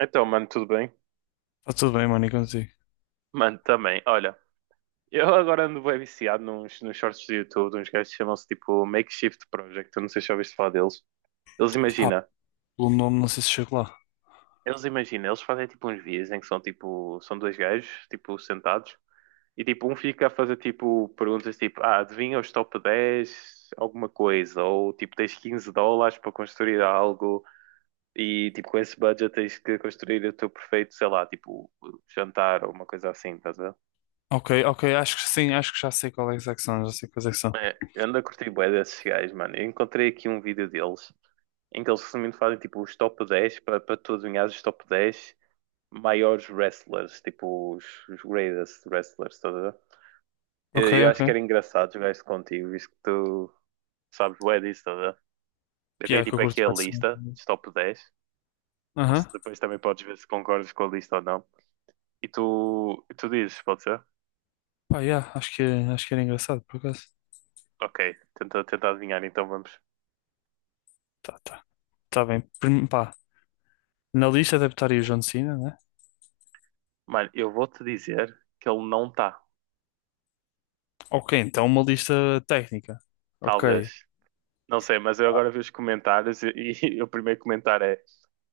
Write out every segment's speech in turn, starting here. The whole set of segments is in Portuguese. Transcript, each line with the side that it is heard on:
right: Então, mano, tudo bem?
left: Tá tudo bem, mano, e contigo?
right: Mano, também. Olha, eu agora ando bem viciado nos shorts do YouTube, de uns gajos que chamam-se tipo Makeshift Project. Eu não sei se já ouviste falar deles. Eles
left: Pá,
right: imagina,
left: pelo nome não sei se chego lá.
right: eles fazem tipo uns vídeos em que são tipo, são dois gajos, tipo, sentados, e tipo, um fica a fazer tipo perguntas tipo, adivinha os top 10, alguma coisa, ou tipo, tens US$ 15 para construir algo, e tipo, com esse budget tens que construir o teu perfeito, sei lá, tipo, jantar ou uma coisa assim, tá?
left: Ok, ok, acho que sim, acho que já sei qual é que são, já sei quais é que são.
right: É, eu ando a curtir bué desses gajos, mano. Eu encontrei aqui um vídeo deles em que eles resumindo fazem tipo os top 10 para tu adivinhares os top 10 maiores wrestlers, tipo os greatest wrestlers, estás a ver?
left: Ok,
right: Eu acho que
left: ok.
right: era engraçado jogar isso contigo, visto que tu sabes bué disso, estás a ver? Eu tenho
left: Piá, que eu
right: tipo aqui
left: curto
right: a
left: bastante.
right: lista dos top 10.
left: Aham.
right: Se depois também podes ver se concordas com a lista ou não. E tu dizes, pode ser?
left: Pá, yeah, acho que era engraçado, por acaso.
right: Ok, tenta adivinhar, então vamos.
left: Tá, tá. Tá bem. Pá, na lista deve estar aí o John Cena, né?
right: Mano, eu vou-te dizer que ele não está.
left: Ok, então uma lista técnica. Ok.
right: Talvez. Não sei, mas eu agora vi os comentários e o primeiro comentário é: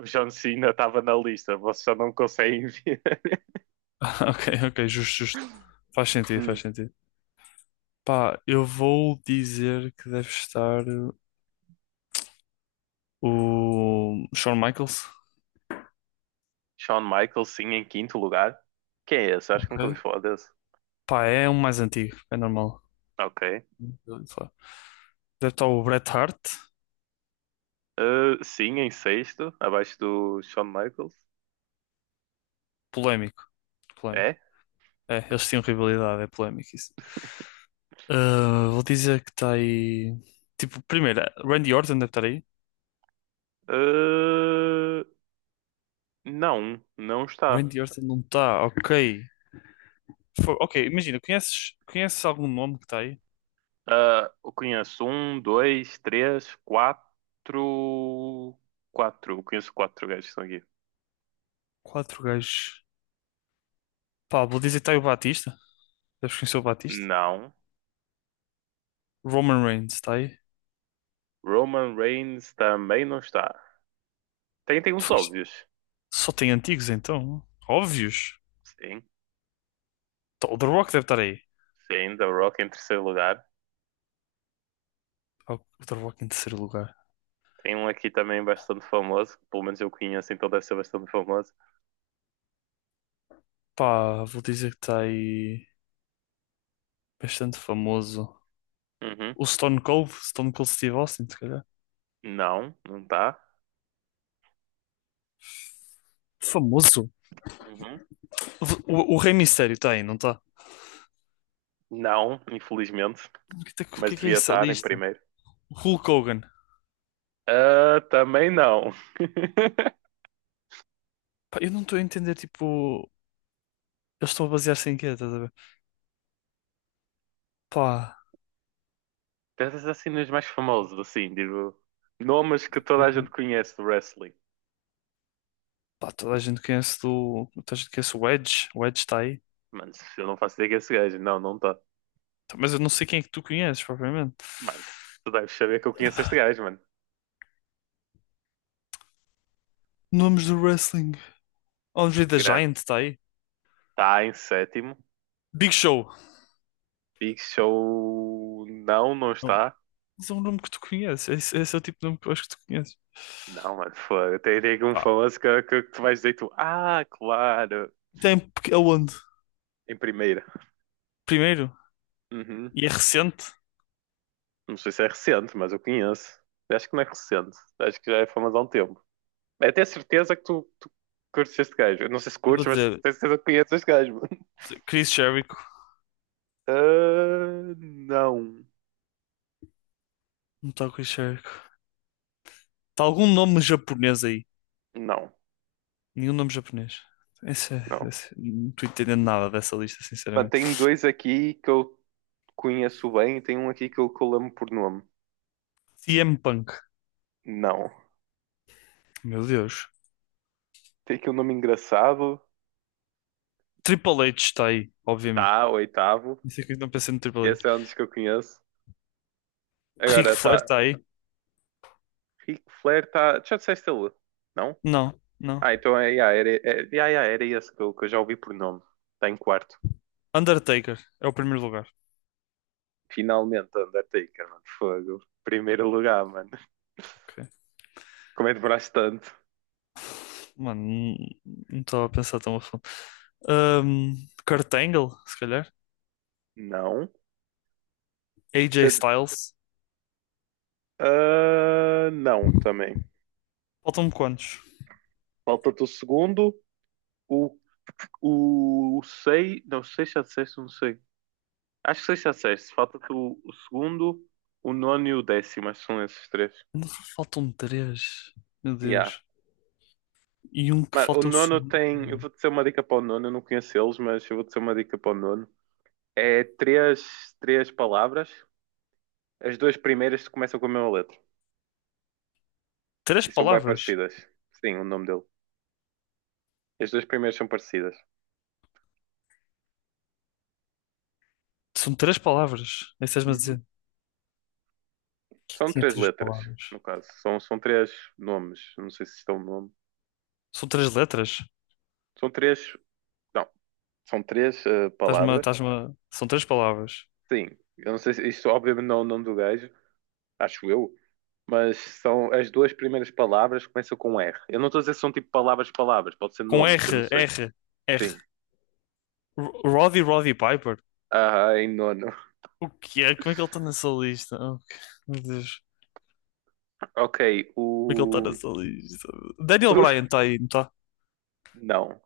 right: o John Cena estava na lista, vocês só não conseguem ver.
left: Ok, ok, justo, justo. Faz sentido, faz
right: Hum.
left: sentido. Pá, eu vou dizer que deve estar o Shawn Michaels.
right: Shawn Michaels, sim, em quinto lugar. Quem é esse? Acho que
left: Ok.
right: nunca ouvi falar desse.
left: Pá, é um mais antigo, é normal.
right: Ok.
left: Deve estar o Bret Hart.
right: Sim, em sexto, abaixo do Shawn Michaels.
left: Polémico. Polémico.
right: É?
left: É, eles tinham rivalidade, é polémico isso. Ah, vou dizer que está aí. Tipo, primeiro, Randy Orton deve estar aí.
right: Uh, não, não está.
left: Randy Orton não está, ok. Ok, imagina, conheces algum nome que está aí?
right: Eu conheço um, dois, três, quatro. Quatro. Eu conheço quatro gajos que estão aqui.
left: Quatro gajos. Pá, vou dizer que tá aí o Batista. Deves conhecer o Batista?
right: Não.
left: Roman Reigns, está aí.
right: Roman Reigns também não está. Tem os
left: Foi-
right: óbvios.
left: Só tem antigos então. Óbvios.
right: Sim,
left: Tá, o The Rock deve estar aí.
right: sim, The Rock em terceiro lugar.
left: Pá, o The Rock em terceiro lugar.
right: Tem um aqui também bastante famoso, que pelo menos eu conheço, então deve ser bastante famoso.
left: Pá, vou dizer que está aí bastante famoso.
right: Uhum.
left: O Stone Cold, Stone Cold Steve Austin, se calhar.
right: Não, não está.
left: Famoso?
right: Uhum.
left: O Rei Mistério está aí, não está?
right: Não, infelizmente,
left: O que, é que o
right: mas
left: que é
right: devia
left: essa
right: estar em
left: lista?
right: primeiro.
left: O Hulk Hogan.
right: Ah, também não.
left: Pá, eu não estou a entender, tipo, eles estão a basear-se em quê, estás a ver? Pá,
right: Pensas assim nos mais famosos, assim, digo, nomes que toda a gente conhece do wrestling.
left: pá, toda a gente conhece do. Toda a gente conhece o Edge. O Edge está aí.
right: Mano, eu não faço ideia que é esse gajo. Não, não está.
left: Tá, mas eu não sei quem é que tu conheces, propriamente.
right: Mano, tu deves saber que eu conheço este gajo, mano.
left: Nomes do wrestling. Andre the
right: Grande.
left: Giant está aí.
right: Está em sétimo.
left: Big Show.
right: Pixel não, não
left: Não.
right: está.
left: Esse é um nome que tu conheces. Esse é o tipo de nome que eu acho que tu conheces.
right: Não, mano, foda. Tem aqui um
left: Pá,
right: famoso que tu vais dizer tu. Ah, claro.
left: tem porque- aonde?
right: Em primeira.
left: Primeiro,
right: Uhum.
left: e é recente.
right: Não sei se é recente, mas eu conheço. Acho que não é recente. Acho que já é famoso há um tempo. É até certeza que tu curtes este gajo. Eu não sei se
left: E vou
right: curtes, mas
left: dizer,
right: tenho certeza que conheces este gajo, mano.
left: Chris Jericho.
right: Ah, não.
left: Não está o Chris Jericho. Está algum nome japonês aí?
right: Não,
left: Nenhum nome japonês. Esse, é-
right: não.
left: esse- não estou entendendo nada dessa lista,
right: Mano,
left: sinceramente.
right: tem dois aqui que eu conheço bem e tem um aqui que eu lembro por nome.
left: CM Punk.
right: Não.
left: Meu Deus.
right: Tem aqui um nome engraçado.
left: Triple H está aí, obviamente.
right: Tá, oitavo.
left: Não sei que eu não pensei no Triple H.
right: Esse é um dos que eu conheço.
left: Ric
right: Agora
left: Flair
right: tá.
left: está aí?
right: Ric Flair tá. Já disseste ele? Não?
left: Não, não.
right: Ah, então yeah, era esse que eu já ouvi por nome. Tá em quarto.
left: Undertaker é o primeiro lugar.
right: Finalmente, Undertaker, mano. Fogo. Primeiro lugar, mano.
left: Ok.
right: Como é que demoraste tanto?
left: Mano, não- não estava a pensar tão a fundo. Ahm, Kurt Angle, se calhar.
right: Não.
left: AJ
right: Deixa-
left: Styles.
right: Ah, não, também.
left: Faltam-me quantos?
right: Falta-te o segundo. O, o sei. Não, sei se já disseste, não sei. Acho que sei se já disseste. Falta-te o segundo, o nono e o 10º. Acho que são esses três.
left: Faltam-me três. Meu
right: Ya,
left: Deus. E um que
right: mano, o
left: falta é o
right: nono
left: segundo.
right: tem. Eu vou dizer uma dica para o nono, eu não conheço eles, mas eu vou dizer uma dica para o nono. É três palavras. As duas primeiras começam com a mesma letra
left: Três
right: e são bem
left: palavras.
right: parecidas. Sim, o nome dele. As duas primeiras são parecidas.
left: São três palavras. É isso que estás-me a
right: Uhum.
left: dizer. Que
right: São
left: tinha
right: três
left: três
right: letras,
left: palavras.
right: no caso. São três nomes. Não sei se estão no nome.
left: São três letras.
right: São três. Não, são três palavras.
left: São três palavras.
right: Sim, eu não sei se isto, obviamente, não é o nome do gajo. Acho eu. Mas são as duas primeiras palavras começam com R. Eu não estou a dizer se são tipo palavras, palavras, pode ser
left: Com
right: nomes, eu não sei. Sim.
left: R. Roddy Roddy Piper.
right: Ah, em nono.
left: O que é? Como é que ele está nessa lista? Meu Deus.
right: Ok,
left: Como é que ele está
right: o.
left: nessa lista? Daniel Bryan está aí, não está?
right: Não.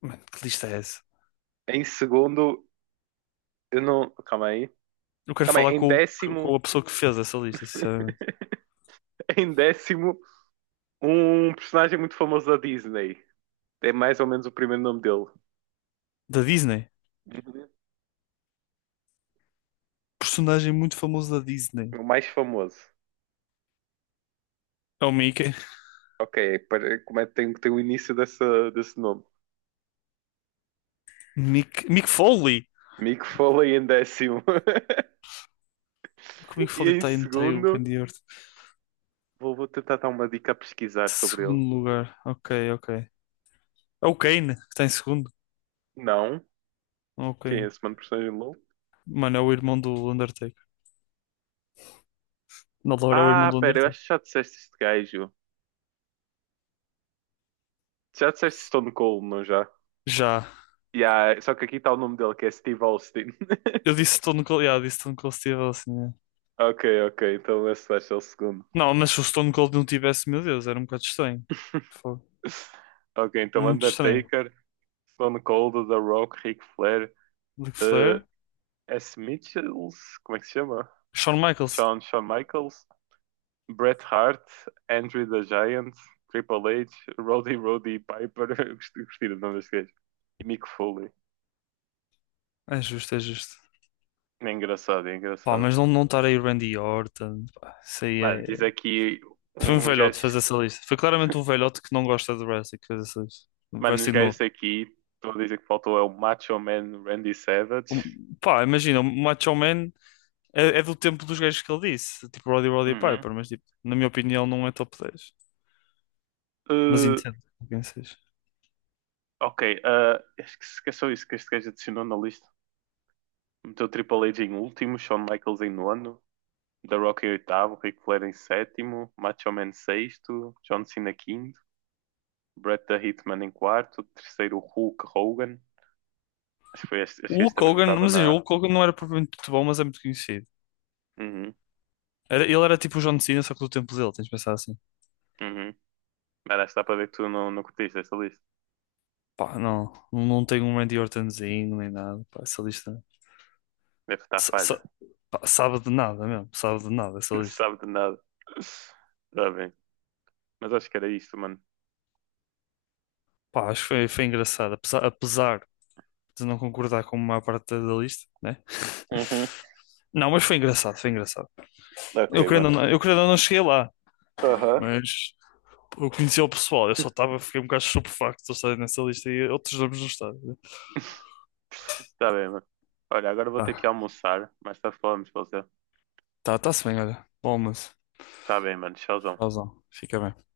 left: Mano, que lista é essa?
right: Em segundo, eu não. Calma aí.
left: Eu quero
right: Calma aí.
left: falar
right: Em
left: com, o-
right: 10º,
left: Com a pessoa que fez essa lista, sinceramente.
right: em 10º, um personagem muito famoso da Disney. É mais ou menos o primeiro nome dele.
left: Da Disney.
right: Uhum.
left: Personagem muito famoso da Disney.
right: O mais famoso.
left: É o Mickey.
right: Ok, como é que tem, o início dessa, desse nome?
left: Mick Foley.
right: Mick Foley em 10º.
left: Como é que o Mick
right: E
left: Foley
right: em
left: está aí, não está aí o
right: segundo.
left: Randy Orton?
right: Vou tentar dar uma dica a pesquisar sobre ele.
left: Segundo lugar. Ok, ok. É o Kane, que está em segundo.
right: Não?
left: É o
right: Quem é
left: Kane.
right: esse mano personagem de LoL?
left: Mano, é o irmão do Undertaker. Na Laura é o irmão
right: Ah,
left: do
right: pera, eu
left: Undertaker.
right: acho que já disseste este gajo. Já disseste Stone Cold, não já?
left: Já.
right: Yeah, só que aqui está o nome dele, que é Steve Austin.
left: Eu disse Stone Cold, yeah, disse Stone Cold Steve Austin. Yeah.
right: Ok, ok, então esse vai ser o segundo.
left: Não, mas se o Stone Cold não tivesse, meu Deus, era um bocado estranho. Fogo.
right: Ok, então
left: Muito estranho.
right: Undertaker, Stone Cold, The Rock, Ric Flair,
left: Ric
right: eh,
left: Flair,
right: S. Mitchells, como é que se chama?
left: Shawn Michaels.
right: Shawn Michaels, Bret Hart, Andre the Giant, Triple H, Roddy Roddy Piper, gostei do nome deste gajo, e Mick Foley.
left: É justo, é justo.
right: É engraçado, é
left: Pá,
right: engraçado.
left: mas não, não estar aí o Randy Orton, pá, isso aí
right: Mano,
left: é.
right: diz aqui
left: Foi um
right: um
left: velhote
right: gesto,
left: fazer essa lista. Foi claramente um velhote que não gosta de wrestling que fez essa lista. Um
right: mano, uns
left: Wrestling novo.
right: gajos aqui, estou a dizer que faltou é o Macho Man Randy Savage.
left: Pá, imagina, o Macho Man é do tempo dos gajos que ele disse, tipo Roddy Roddy
right: Uhum.
left: Piper, mas tipo, na minha opinião não é top dez. Mas
right: Uh,
left: entendo quem seja.
right: ok, acho que que é só isso que este gajo adicionou na lista. Meteu Triple H em último, Shawn Michaels em nono, The Rock em oitavo, Ric Flair em sétimo, Macho Man sexto, John Cena quinto. Bret the Hitman em quarto, terceiro Hulk Hogan. Acho que, foi este,
left: O
right: acho que este
left: Hulk
right: também não
left: Hogan,
right: estava
left: mas o
right: na.
left: Hulk Hogan não era propriamente muito bom, mas é muito conhecido.
right: Uhum,
left: Ele era tipo o John Cena, só que do tempo dele, tens de pensar assim.
right: uhum. Mas acho que dá para ver que tu não, não curtiste essa lista.
left: Pá, não, não tem um Randy Ortonzinho nem nada, pá, essa
right: Deve estar
left: sa-
right: falha.
left: sa- pá, sabe de nada mesmo, sabe de nada essa
right: Não
left: lista.
right: sabe de nada. Está bem. Mas acho que era isto, mano.
left: Pá, acho que foi, foi engraçado, apesar de não concordar com a maior parte da lista, né?
right: Uhum.
left: Não, mas foi engraçado, foi engraçado.
right: Ok, mano.
left: Eu querendo ou não cheguei lá,
right: Aham.
left: mas eu conheci o pessoal, eu só estava, fiquei um bocado estupefacto de estar nessa lista e outros nomes não estavam.
right: Tá bem, mano. Olha, agora vou ter
left: Tá,
right: que almoçar. Mas tarde falamos, para você.
left: tá, tá-se bem, olha. Bom, mas,
right: Tá bem, mano. Tchauzão.
left: tchauzão, fica bem.